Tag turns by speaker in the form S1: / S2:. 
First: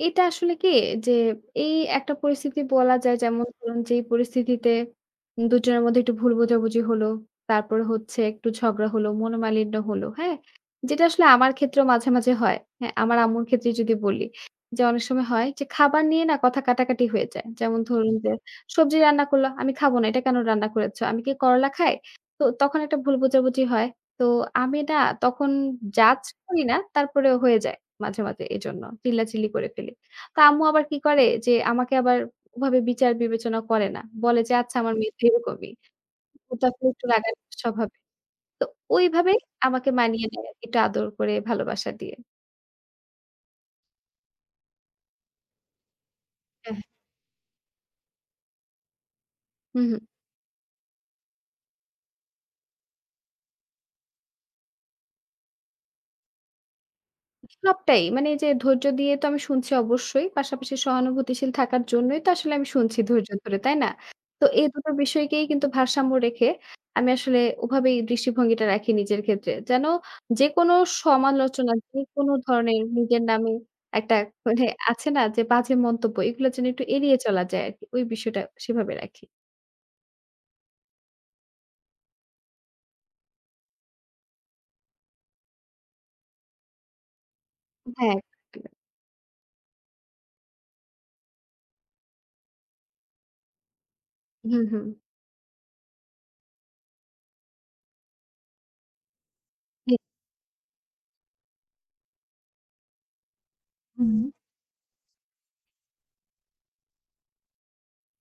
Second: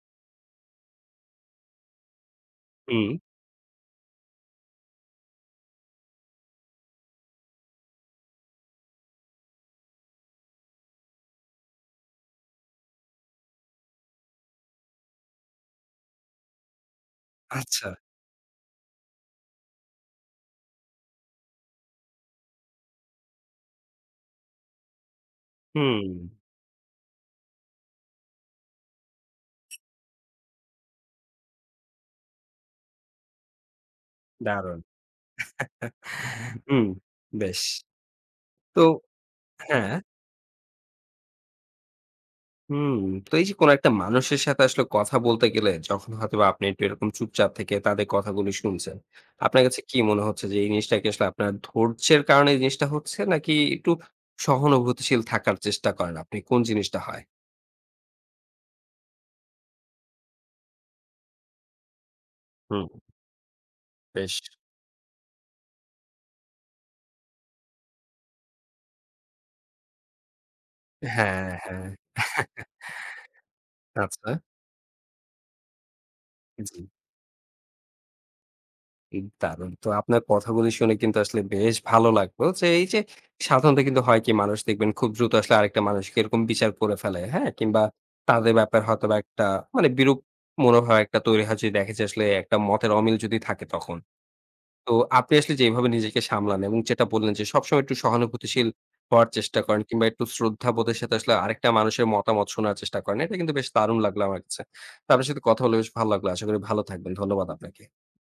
S1: এটা আসলে কি? যে এই একটা পরিস্থিতি বলা
S2: হুম।
S1: যায় যেমন ধরুন, যেই পরিস্থিতিতে দুজনের মধ্যে একটু ভুল বোঝাবুঝি হলো। তারপরে হচ্ছে একটু ঝগড়া হলো, মনোমালিন্য হল। হ্যাঁ? যেটা আসলে আমার ক্ষেত্রেও মাঝে, মাঝে হয়। হ্যাঁ, আমার আম্মুর ক্ষেত্রে যদি বলি যে, অনেক সময় হয় যে খাবার নিয়ে না? কথা কাটাকাটি হয়ে যায়। যেমন
S2: আচ্ছা।
S1: ধরুন যে সবজি রান্না করল, "আমি খাবো না। এটা কেন রান্না করেছ? আমি কি করল্লা খাই?" তো তখন একটা ভুল বোঝাবুঝি হয়। তো আমি না? তখন জাজ
S2: হুম।
S1: করি না তারপরেও হয়ে যায়, মাঝে, মাঝে এজন্য। চিল্লাচিল্লি করে ফেলি। তো আম্মু আবার কি করে যে, আমাকে আবার ওভাবে বিচার-বিবেচনা করে না। বলে যে, "আচ্ছা
S2: দারুণ।
S1: আমার মেয়ে তো এরকমই। ওটা
S2: হুম,
S1: একটু রাগান্বিত
S2: বেশ।
S1: স্বভাবের।" তো
S2: তো
S1: ঐভাবেই আমাকে
S2: হ্যাঁ।
S1: মানিয়ে নেয় আরকি। একটু আদর করে, ভালোবাসা দিয়ে।
S2: হুম। তো এই যে কোনো একটা মানুষের সাথে আসলে কথা বলতে গেলে, যখন হয়তোবা আপনি
S1: হুম।
S2: একটু এরকম চুপচাপ থেকে তাদের কথাগুলো শুনছেন। আপনার কাছে
S1: হুঁ,
S2: কি
S1: হুঁ।
S2: মনে হচ্ছে যে, এই জিনিসটা কি আসলে আপনার ধৈর্য্যের কারণে এই জিনিসটা হচ্ছে? নাকি একটু সহানুভূতিশীল থাকার চেষ্টা করেন আপনি, কোন জিনিসটা হয়?
S1: সবটাই। মানে এই যে ধৈর্য দিয়ে তো আমি শুনছি অবশ্যই। পাশাপাশি সহানুভূতিশীল থাকার জন্যই তো আসলে আমি
S2: হুম।
S1: শুনছি ধৈর্য ধরে, তাই না?
S2: বেশ।
S1: তো এই দুটো বিষয়কেই কিন্তু ভারসাম্য রেখে, আমি আসলে ওভাবেই দৃষ্টিভঙ্গিটা রাখি নিজের ক্ষেত্রে। যেন যেকোনো
S2: হ্যাঁ,
S1: সমালোচনা,
S2: হ্যাঁ।
S1: যেকোন ধরনের, নিজের নামে একটা
S2: আচ্ছা।
S1: এক মানে আছে না? যে, বাজে মন্তব্য। এগুলো যেন
S2: জি।
S1: একটু এড়িয়ে চলা যায় আরকি। ওই বিষয়টা সেভাবে
S2: উ
S1: রাখি।
S2: দারুণ। তো আপনার কথাগুলি শুনে কিন্তু আসলে বেশ ভালো লাগলো। তো এই যে সাধারণত কিন্তু হয় কি? মানুষ দেখবেন খুব দ্রুত আসলে আরেকটা মানুষকে এরকম বিচার করে ফেলে। হ্যাঁ? কিংবা
S1: হ্যাঁ।
S2: তাদের
S1: [unintelligible]
S2: ব্যাপারে হয়তোবা একটা, মানে বিরূপ মনোভাব একটা তৈরি হয়, যদি দেখে যে আসলে একটা মতের অমিল যদি থাকে তখন।
S1: হুম, হুম।
S2: তো আপনি আসলে যে এভাবে নিজেকে সামলান এবং যেটা বললেন যে, সবসময় একটু সহানুভূতিশীল হওয়ার চেষ্টা করেন
S1: জি।
S2: কিংবা একটু শ্রদ্ধাবোধের সাথে আসলে আরেকটা মানুষের মতামত শোনার চেষ্টা করেন। এটা কিন্তু বেশ দারুণ লাগলো
S1: হু।
S2: আমার কাছে। তো আপনার সাথে কথা হলে বেশ ভালো লাগলো। আশা করি ভালো থাকবেন। ধন্যবাদ আপনাকে।